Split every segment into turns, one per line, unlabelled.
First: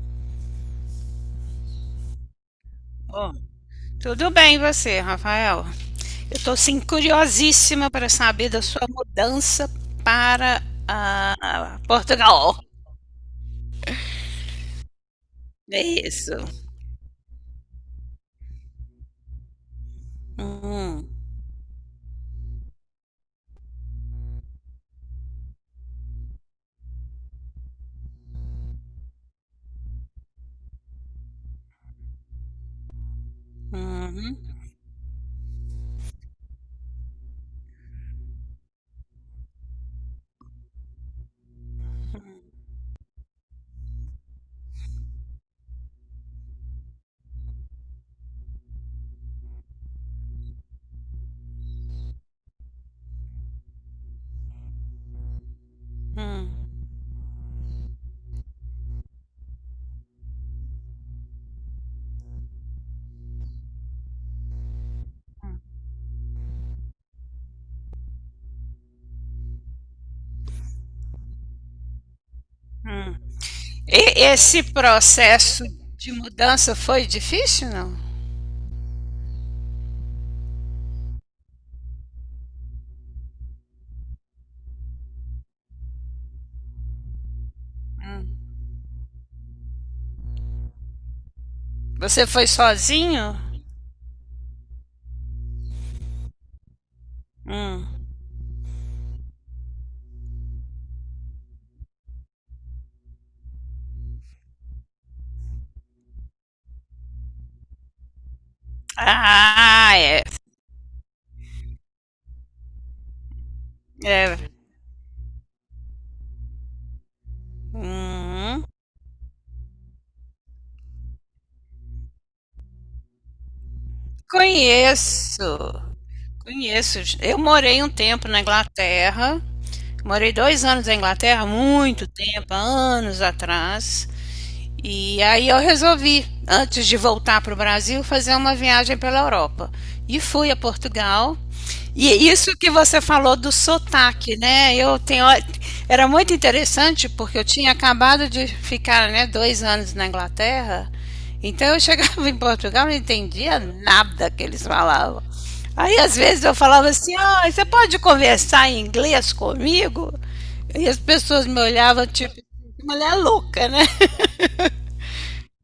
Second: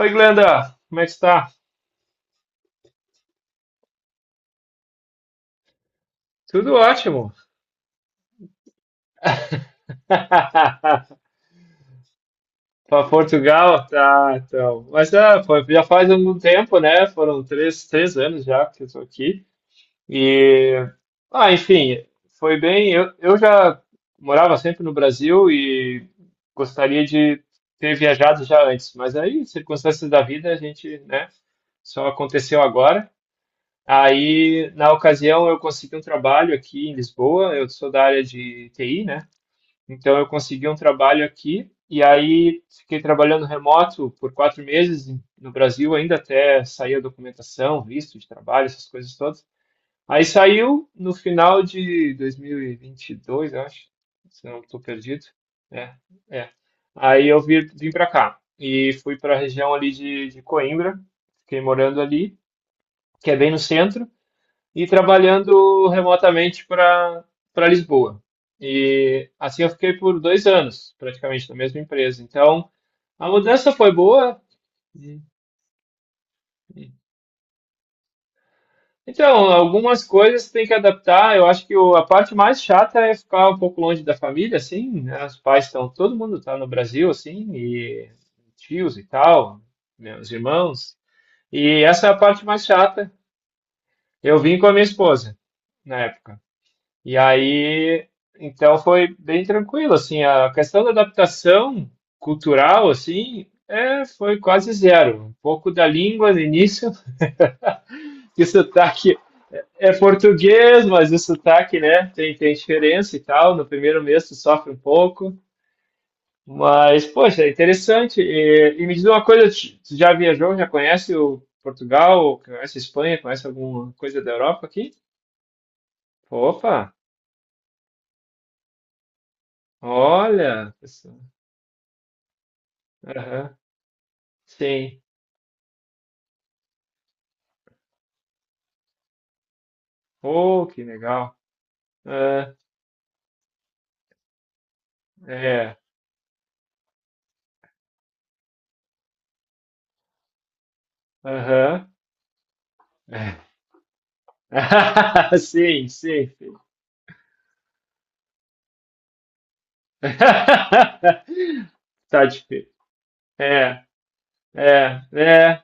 Oi, Glenda, como é que está?
Bom, tudo bem você, Rafael? Eu estou
Tudo
sim
ótimo.
curiosíssima para saber da sua mudança para Portugal.
Para Portugal? Tá, então. Mas é, foi- já
É
faz
isso.
algum tempo, né? Foram três anos já que eu estou aqui. E,
Hum,
ah, enfim, foi bem. Eu já morava sempre no Brasil e gostaria de ter viajado já antes, mas aí, circunstâncias da vida, a gente, né? Só aconteceu agora.
uhum,
Aí, na ocasião, eu consegui um trabalho aqui em Lisboa. Eu sou da área de TI, né? Então eu consegui um trabalho aqui e aí fiquei trabalhando remoto por 4 meses em- no Brasil, ainda até sair a documentação, visto de trabalho, essas coisas todas. Aí saiu no final de 2022, eu acho, se não estou perdido. É,
hum,
é. Aí eu vim, vim para cá e fui para a região ali de Coimbra, fiquei morando ali, que é bem no centro e trabalhando remotamente para Lisboa. E assim eu fiquei por 2 anos, praticamente, na mesma empresa. Então,
hum.
a mudança foi
E
boa.
esse processo de mudança foi difícil, não?
Então, algumas coisas tem que adaptar. Eu acho que o- a parte mais chata é ficar um pouco longe da família, assim, né? Os pais estão, todo mundo está no Brasil, assim, e
Hum.
tios e tal, meus irmãos. E essa é a
Você
parte
foi
mais chata.
sozinho?
Eu vim com a minha esposa na época. E aí,
Hum.
então foi bem tranquilo, assim, a questão da adaptação cultural, assim, é, foi quase zero. Um pouco da língua no início, que o sotaque é
Ah, é.
português, mas o sotaque, né, tem, tem diferença e tal, no primeiro mês tu
É.
sofre um pouco, mas, poxa, é interessante.
Hum.
E me diz uma coisa, tu já viajou, já conhece o Portugal, conhece a Espanha, conhece alguma coisa da Europa aqui?
Conheço.
Opa,
Conheço. Eu morei um tempo na Inglaterra. Morei dois
olha,
anos na
pessoal.
Inglaterra, muito tempo, anos
Aham,
atrás.
sim.
E aí eu resolvi, antes de voltar para o Brasil, fazer uma viagem pela Europa. E fui a
Oh, que legal.
Portugal. E
Ah,
isso que você falou do sotaque, né?
é.
Era muito interessante porque eu tinha acabado de ficar, né, dois anos na Inglaterra. Então eu
Aham.
chegava em Portugal e não entendia nada que eles falavam.
Sim,
Aí às
sim,
vezes
sim.
eu falava assim, ah, você pode conversar em inglês comigo? E as pessoas me olhavam
Tá
tipo,
difícil.
mulher louca,
É,
né?
é, é,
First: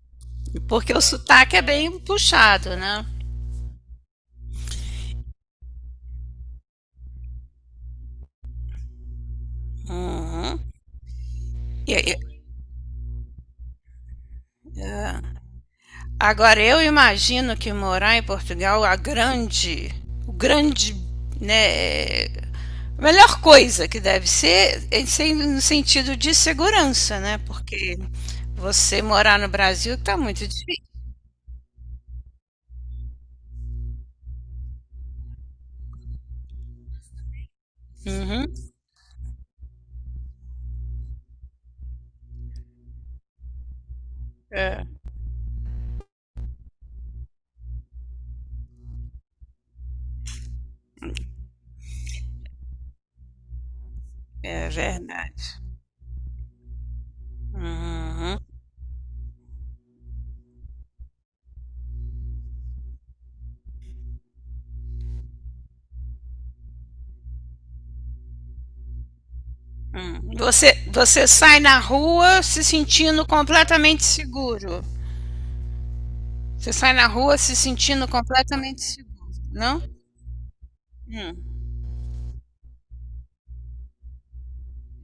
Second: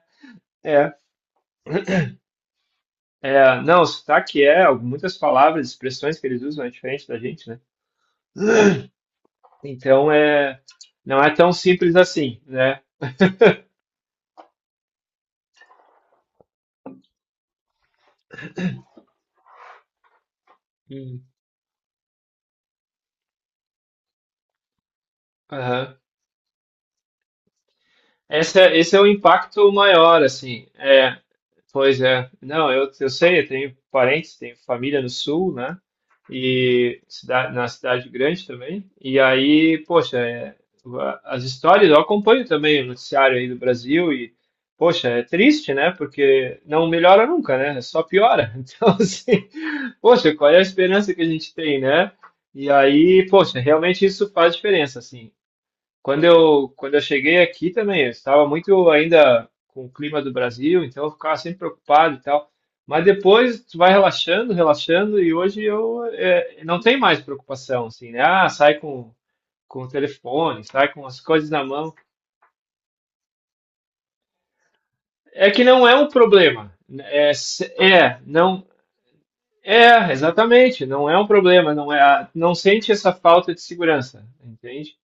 Porque
é,
o sotaque é bem puxado, né?
é. Não, sotaque é, muitas palavras, expressões que eles usam é diferente da gente, né? Então é,
Uhum.
não é tão
E,
simples
e,
assim, né?
é. Agora, eu imagino que morar em Portugal, o grande,
Hum.
né, a melhor coisa que deve ser, é ser no
Aham.
sentido de segurança, né? Porque
Esse é
você
o
morar no
impacto
Brasil tá
maior,
muito
assim.
difícil.
É, pois é. Não, eu sei, eu tenho parentes, tenho família no sul, né? E na cidade grande
Uhum.
também. E aí, poxa, é, a- as histórias, eu acompanho também o noticiário aí do Brasil e,
É,
poxa, é triste, né? Porque não melhora nunca, né? É só piora. Então, assim, poxa, qual é a esperança que a gente tem, né? E aí, poxa, realmente isso faz
é
diferença, assim.
verdade.
Quando eu cheguei aqui também, eu
Uhum.
estava muito ainda com o clima do Brasil, então eu ficava sempre preocupado e tal. Mas depois tu vai relaxando, relaxando, e hoje eu não tem mais preocupação, assim, né? Ah, sai com o
Uhum.
telefone, sai com as
Você
coisas
sai
na
na
mão.
rua se sentindo completamente seguro.
É que não é um problema.
Você sai na
É,
rua se sentindo
é, não,
completamente seguro, não?
é, exatamente, não é um
Hum.
problema, não é, não sente essa falta de segurança, entende?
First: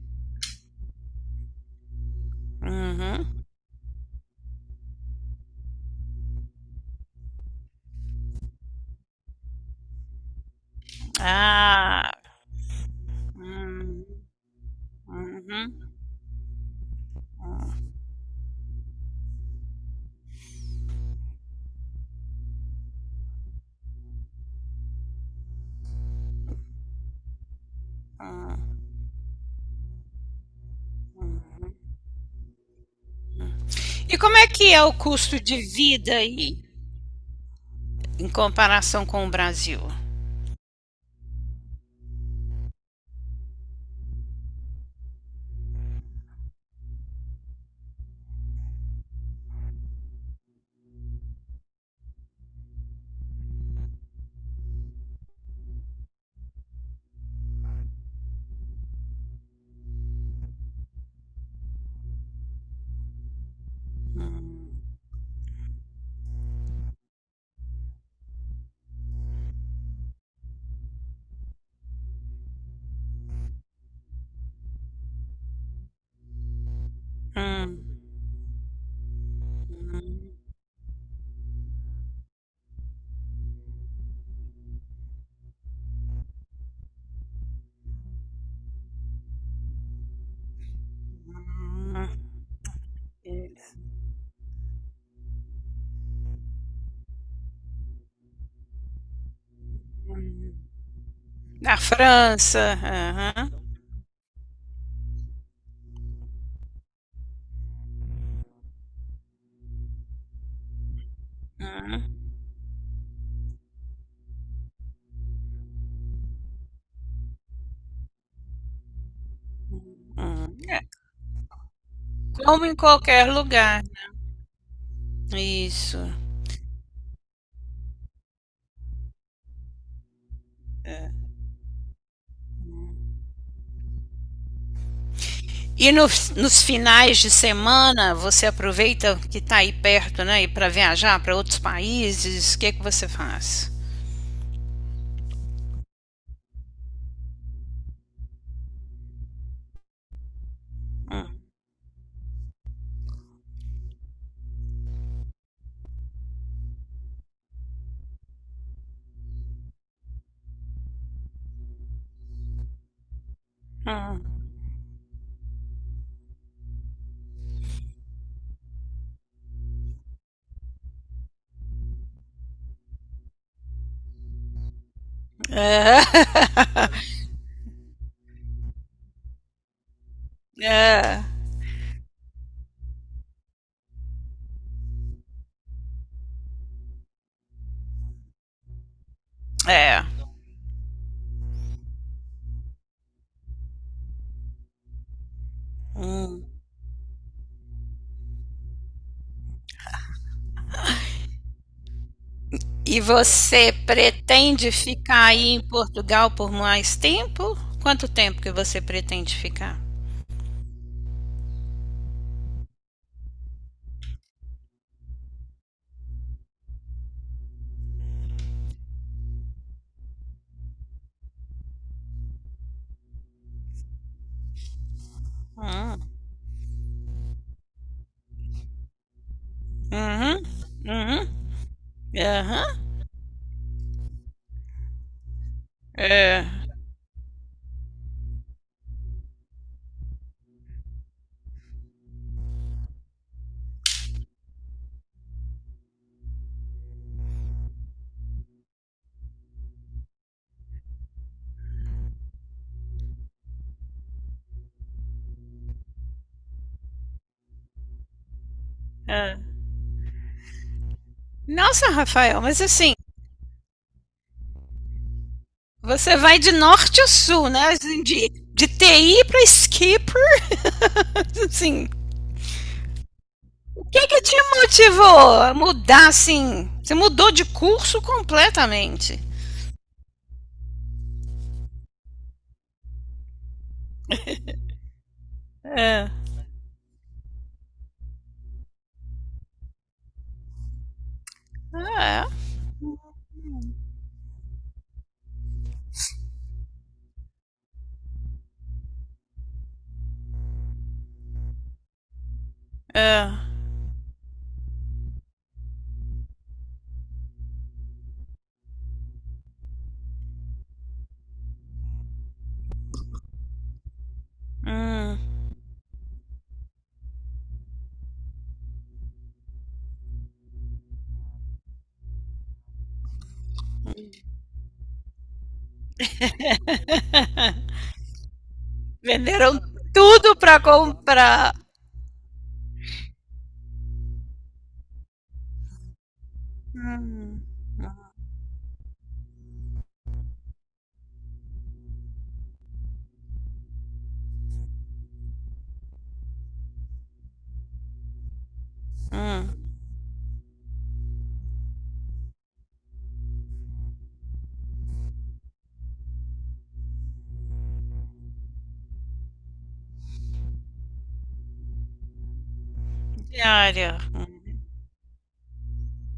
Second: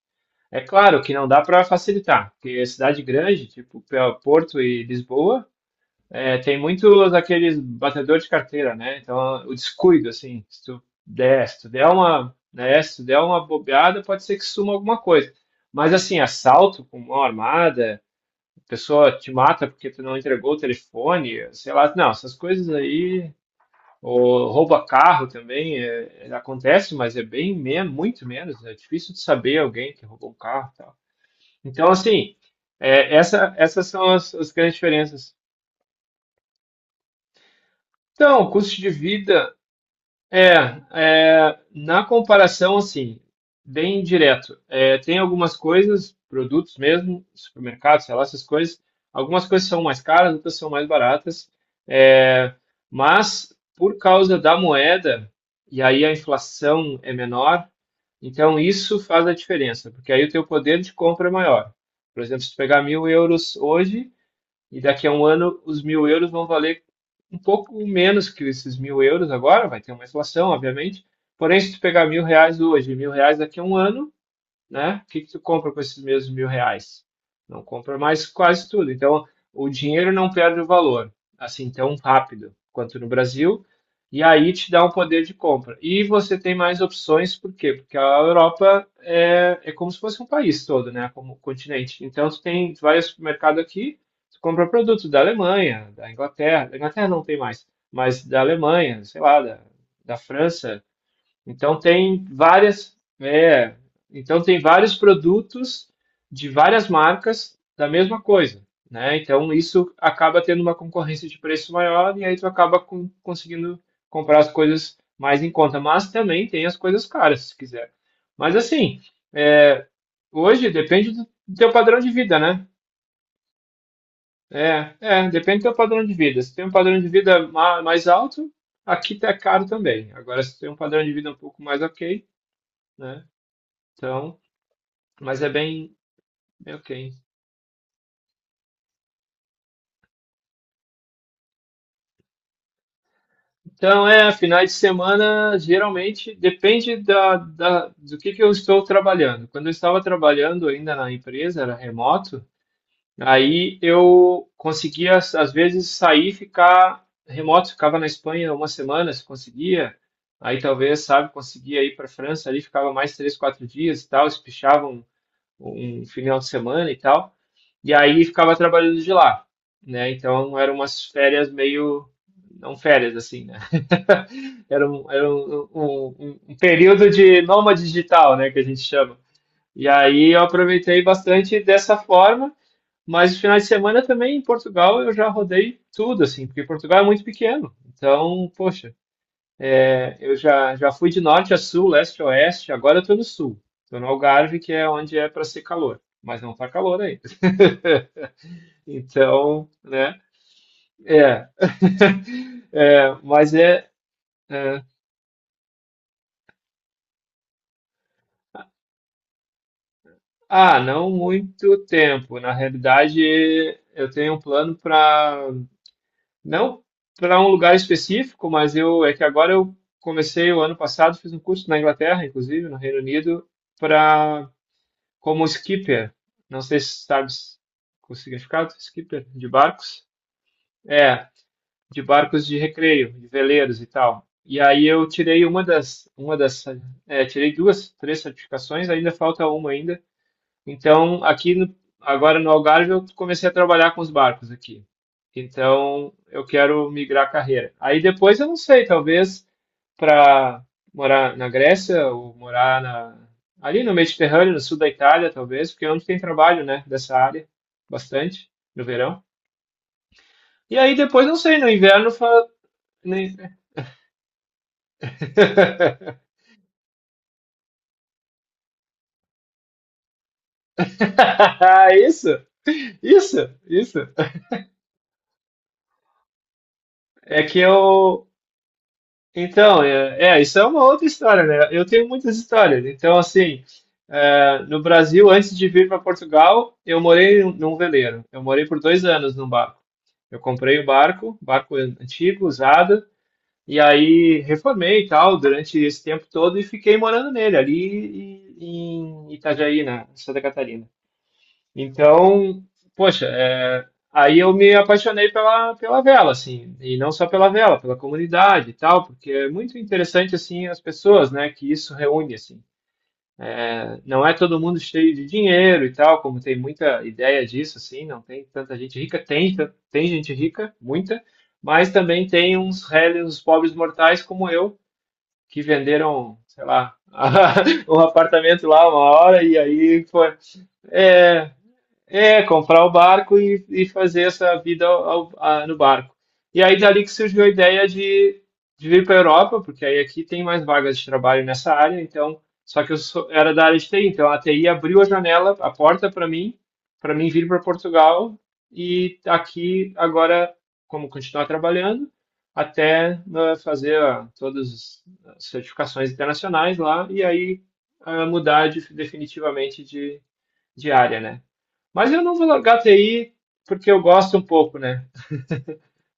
É claro que não dá para facilitar, porque cidade
Uhum.
grande, tipo Porto e Lisboa, é, tem muitos aqueles batedores de carteira, né? Então, o descuido, assim, se tu der
Ah.
uma, né, se tu der uma bobeada,
Hum,
pode ser que suma alguma coisa.
uhum.
Mas, assim, assalto com mão armada, a pessoa te mata porque tu não entregou o telefone, sei lá, não, essas coisas aí, ou rouba carro também, é, acontece, mas é bem, men muito menos, né? É difícil de saber alguém que roubou um carro, e então, assim, é, essa, essas são
E
as,
como é
as
que
grandes
é o
diferenças.
custo de vida aí em
Então, custo de
comparação com o
vida
Brasil?
é, é, na comparação, assim, bem direto. É, tem algumas coisas, produtos mesmo, supermercados, sei lá, essas coisas. Algumas coisas são mais caras, outras são mais baratas. É, mas por causa da moeda, e aí a inflação é menor, então isso faz a diferença, porque aí o teu poder de compra é maior. Por exemplo, se tu pegar 1.000 euros hoje, e daqui a um ano os 1.000 euros vão valer um pouco menos que esses 1.000 euros agora, vai ter uma inflação, obviamente. Porém, se tu pegar 1.000 reais hoje e 1.000 reais daqui a um ano, né? O que que tu compra com esses mesmos 1.000 reais? Não
Hum,
compra mais quase tudo. Então, o dinheiro não perde o valor, assim, tão rápido quanto no Brasil, e aí te dá um poder de compra. E você tem mais opções, por quê? Porque a Europa é, é como se fosse um país todo, né? Como um continente. Então,
uhum.
tu tem, tu vai ao supermercado aqui, tu compra produtos da Alemanha, da Inglaterra não tem mais, mas da Alemanha, sei lá, da, da França,
Na
então tem
França.
várias,
Aham.
é, então tem vários produtos de várias marcas da mesma coisa, né? Então isso acaba tendo uma concorrência de preço maior e
Uhum.
aí tu acaba com- conseguindo comprar as coisas mais em conta, mas também tem as coisas caras, se quiser. Mas assim, é,
Uhum.
hoje
É,
depende do teu padrão de vida, né?
como em qualquer lugar.
É, é, depende do teu padrão
Isso.
de vida. Se tem um padrão de vida mais alto, aqui tá caro também. Agora, se tem um padrão de vida um pouco mais ok, né? Então, mas é
E
bem,
nos
bem ok.
finais de semana você aproveita que está aí perto, né, e para viajar para outros países. O que é que você faz?
Então, é, finais de semana, geralmente, depende da, da- do que eu estou trabalhando. Quando eu estava trabalhando ainda na empresa, era remoto, aí eu conseguia, às vezes, sair e ficar remoto. Ficava na Espanha uma semana, se conseguia. Aí, talvez, sabe, conseguia ir para a França, ali ficava mais três, quatro dias e tal,
Uhum.
espichava um final de semana e tal. E aí ficava trabalhando de lá, né? Então eram umas férias meio. Não férias, assim, né? Era um, era um,
É.
um- um- um período de nômade digital, né? Que a gente chama. E aí eu aproveitei
É.
bastante dessa forma, mas no final de semana também em Portugal eu já rodei tudo, assim, porque Portugal é muito pequeno. Então, poxa.
É.
Eu já, já fui de norte a sul, leste a oeste, agora eu estou no sul. Estou no Algarve, que é onde é para ser calor, mas não está calor aí. Então, né? É,
E
é, mas
você
é,
pretende
é.
ficar aí em Portugal por mais tempo? Quanto tempo que você pretende ficar?
Ah, não muito tempo. Na realidade, eu tenho um plano para. Não para um lugar específico, mas eu. É que agora eu comecei o ano passado, fiz um curso na Inglaterra, inclusive, no Reino Unido, para como
Hum.
skipper, não sei se sabes o significado, skipper, de barcos.
Uhum.
É,
Uhum.
de barcos de
Aham.
recreio, de veleiros e tal. E aí eu tirei
É.
é, tirei duas, três certificações, ainda falta uma ainda. Então, aqui no, agora no Algarve eu comecei a trabalhar com os barcos aqui. Então, eu quero migrar a carreira. Aí depois eu não sei, talvez para morar na Grécia ou morar na, ali no Mediterrâneo, no sul da Itália, talvez, porque é onde tem trabalho, né, dessa área, bastante, no verão.
É.
E aí depois, não sei, no
Nossa,
inverno,
Rafael, mas assim,
nem-
você vai de norte a sul, né? Assim, de TI para esqui, pra, assim.
isso, isso,
O que
isso.
que te motivou a mudar, assim? Você mudou
É
de
que
curso
eu.
completamente.
Então, é, é, isso é uma outra história, né? Eu tenho muitas histórias. Então, assim, é, no Brasil, antes de vir para
É.
Portugal, eu morei num veleiro. Eu morei por 2 anos num barco. Eu comprei o barco, barco
É.
antigo, usado, e aí reformei e tal durante esse tempo todo e fiquei morando nele, ali em Itajaí, na Santa Catarina. Então, poxa,
É.
é, aí eu me apaixonei pela, pela vela, assim, e não só pela vela, pela comunidade e tal, porque é muito interessante, assim, as pessoas, né, que isso reúne, assim. Não é todo mundo cheio de
Hum,
dinheiro e tal, como tem muita ideia disso, assim, não tem tanta gente rica. Tem, tem gente rica, muita, mas também tem uns réis, uns pobres mortais como eu, que venderam, sei lá, um apartamento lá uma hora e
venderam
aí foi.
tudo para
É,
comprar
é, comprar o barco e fazer essa vida no barco. E aí, dali que
hum,
surgiu a ideia de, vir para a Europa, porque aí aqui tem mais vagas de trabalho nessa área, então, só que era da área de TI, então a TI abriu a janela, a porta para mim vir para Portugal e aqui agora, como continuar trabalhando, até né, fazer ah, todas as certificações internacionais lá e aí ah, mudar definitivamente de área, né? Mas eu não vou largar TI porque
diária.
eu gosto um pouco, né?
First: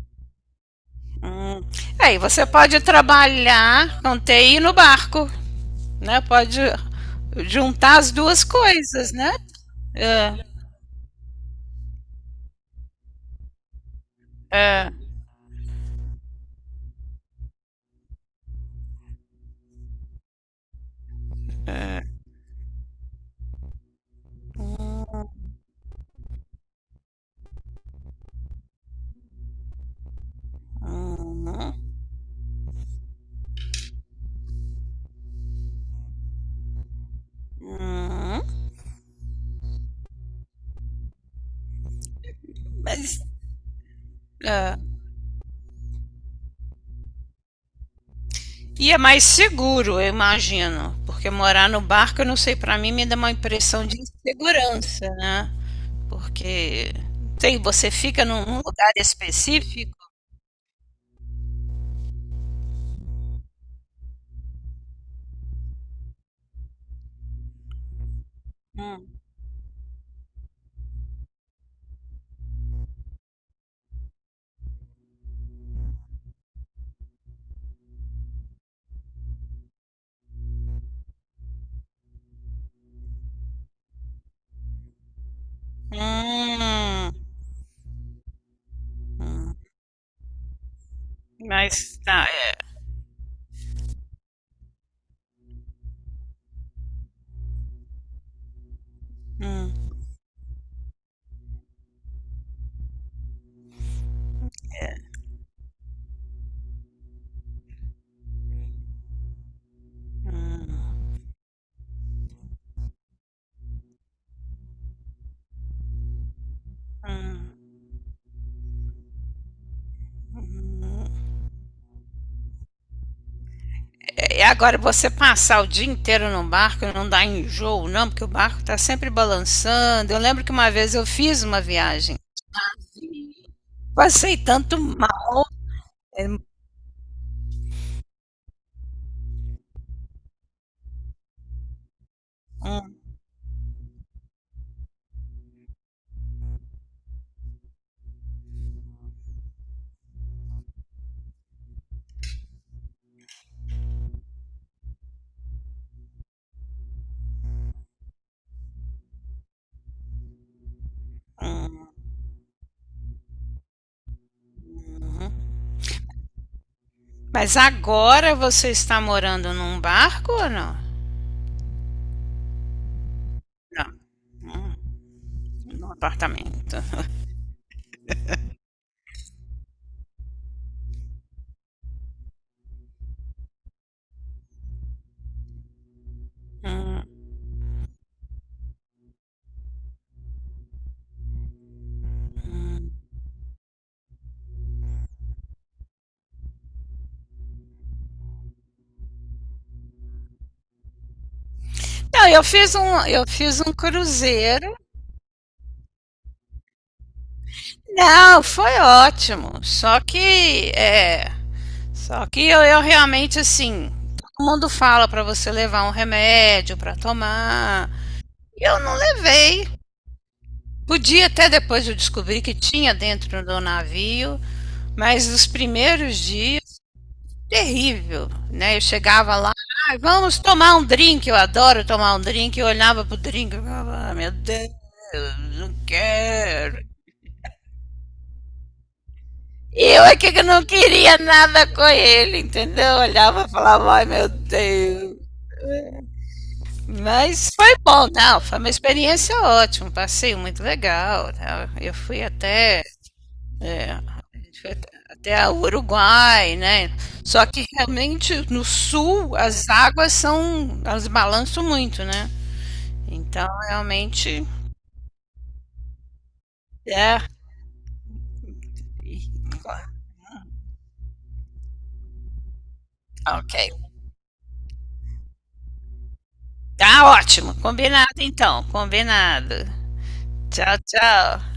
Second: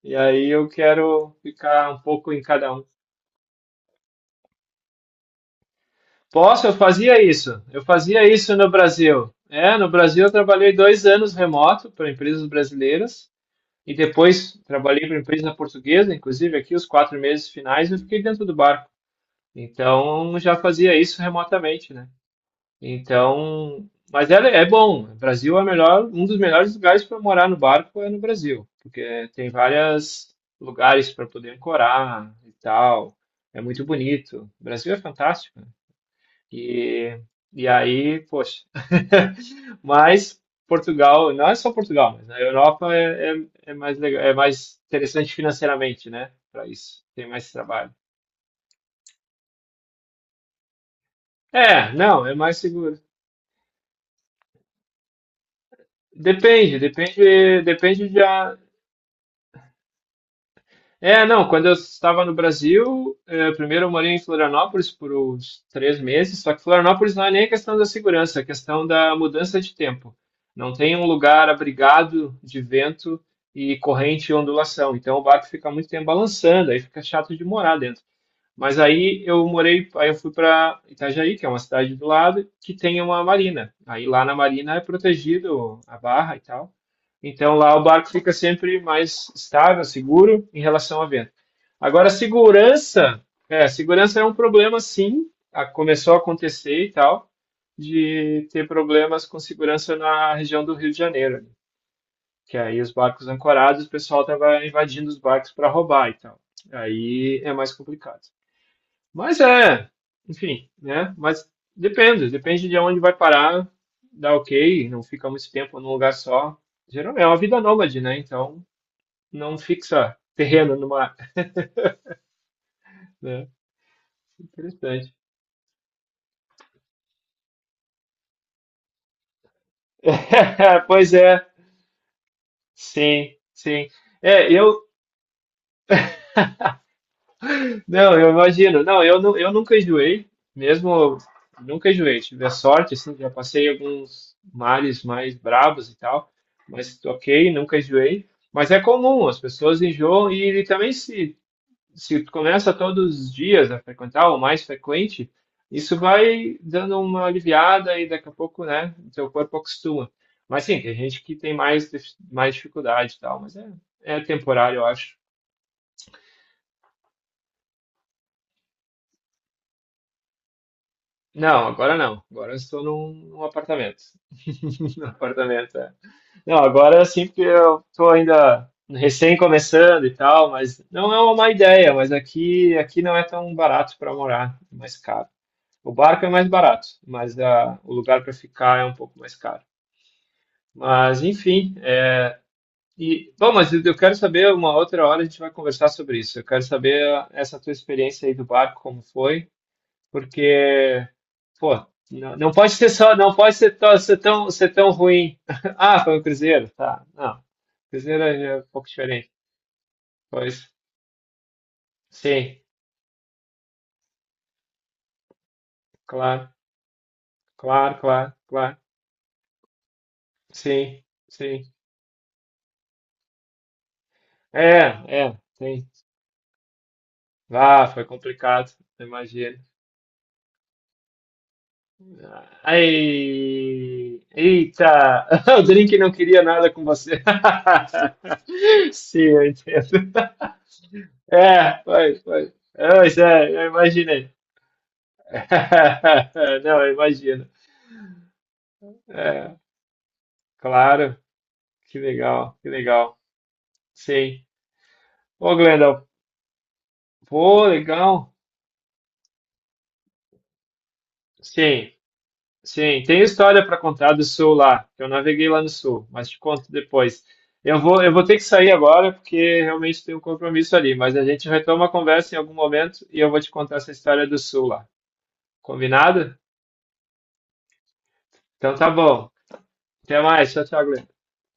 E aí eu quero
Hum.
ficar um
Aí
pouco em
você
cada
pode
um.
trabalhar com TI no barco, né? Pode
Posso? Eu fazia isso. Eu
juntar as
fazia
duas
isso no
coisas, né?
Brasil. É, no Brasil eu
É,
trabalhei 2 anos remoto para empresas brasileiras e depois
é.
trabalhei para empresa portuguesa, inclusive aqui os 4 meses finais eu fiquei dentro do barco. Então já fazia isso remotamente, né? Então, mas é, é bom. O Brasil é o melhor, um dos melhores lugares para morar no barco é no Brasil, porque tem vários lugares para
Hum,
poder ancorar e tal. É muito bonito. O Brasil é fantástico, né? E, e aí,
hum,
poxa. Mas Portugal, não é só Portugal, mas a Europa
mas,
é mais legal, é
é.
mais interessante financeiramente, né? Para isso, tem mais trabalho.
E é mais seguro, eu imagino, porque morar no
É,
barco,
não,
eu
é
não sei,
mais
para mim
seguro.
me dá uma impressão de insegurança, né?
Depende,
Porque
depende,
tem, você
depende de.
fica num num lugar específico.
É, não, quando eu estava no Brasil, primeiro eu morei em Florianópolis por uns 3 meses, só que Florianópolis não é nem a questão da segurança, é a questão da
Hum.
mudança de tempo. Não tem um lugar abrigado de vento e corrente e ondulação, então o barco fica muito tempo balançando, aí fica chato de morar dentro. Mas aí eu fui para Itajaí, que é uma cidade do lado, que tem uma marina. Aí lá na marina é protegido a barra e tal.
Hum,
Então lá o barco fica sempre mais estável, seguro em relação a vento.
mas
Agora,
tá, é.
segurança é um problema sim. Começou a acontecer e tal, de ter problemas com segurança
Hum,
na região do Rio de Janeiro, né? Que aí os barcos ancorados, o pessoal tava invadindo os barcos para roubar e tal. Aí é mais complicado. Mas é, enfim,
hum.
né? Mas depende, depende de onde vai parar, dá ok, não fica muito tempo num lugar só. Geralmente é uma vida nômade, né? Então não fixa terreno numa, né?
É, e agora você
Interessante.
passar o dia inteiro no barco não dá enjoo, não, porque o barco tá sempre balançando. Eu lembro que uma vez eu
Pois
fiz
é,
uma viagem.
sim, sim.
Passei
É, eu.
tanto mal. É,
Não, eu imagino. Não, eu nunca enjoei, mesmo nunca enjoei. Tive a sorte,
hum.
assim, já passei alguns mares mais bravos e tal, mas ok, nunca enjoei. Mas é comum, as pessoas enjoam e, ele também se tu começa todos os dias a frequentar, ou mais frequente, isso vai dando uma aliviada e daqui a pouco, né, o teu corpo acostuma. Mas sim, tem gente que tem mais, mais dificuldade e tal, mas é, é temporário, eu acho.
Mas agora você está morando num barco ou não?
Não, agora não. Agora eu estou num
Não,
apartamento. Num apartamento,
num
é. Não,
apartamento.
agora sim, porque eu estou ainda recém começando e tal, mas não é uma má ideia, mas aqui, aqui não é tão barato para morar, é mais caro. O barco é mais barato,
Hum.
mas a, o lugar para ficar é um pouco mais caro. Mas, enfim, é, e, bom, mas eu quero saber, uma outra hora a gente vai conversar sobre isso. Eu quero saber essa tua experiência aí do barco, como foi. Porque, pô,
Não,
não, não pode ser só,
eu
não pode
fiz um
ser, ser tão, ser
cruzeiro.
tão ruim. Ah, foi o Cruzeiro, tá. Não, Cruzeiro
Não,
é um
foi
pouco diferente.
ótimo. Só
Pois,
que é, só que
sim,
eu realmente, assim, todo mundo fala para você levar um
claro,
remédio para tomar.
claro, claro,
Eu
claro.
não levei.
Sim,
Podia até
sim.
depois eu descobrir que tinha dentro do navio,
É,
mas
é,
nos
sim.
primeiros dias,
Ah, foi
terrível,
complicado,
né? Eu
eu
chegava lá,
imagino.
ah, vamos tomar um drink, eu adoro tomar um drink, eu olhava pro drink, eu falava, ah,
Ai,
meu Deus,
eita, o
não
Drink não queria nada
quero.
com você. Sim, eu
Eu
entendo.
é que não queria nada
É,
com
foi,
ele,
foi.
entendeu? Eu
Pois
olhava
é,
e
eu
falava, ai, meu
imaginei.
Deus.
Não, eu imagino.
Mas foi bom, não, foi uma experiência
É,
ótima, um passeio muito
claro,
legal, né? Eu
que
fui
legal, que
até,
legal.
é, a
Sim.
gente foi até até
Ô,
o
Glenda,
Uruguai, né? Só que
pô, legal.
realmente no sul as águas são, elas balançam
Sim,
muito, né?
sim. Tem
Então
história para contar do
realmente
sul lá, que eu naveguei lá no sul, mas te conto
é.
depois. Eu vou ter que sair agora, porque realmente tem um compromisso ali, mas a gente retoma a conversa em algum momento e eu vou te contar
Ok.
essa história do sul lá. Combinado?
Tá ótimo, combinado então,
Então tá bom.
combinado.
Até mais. Tchau,
Tchau,
tchau, Glenda.
tchau.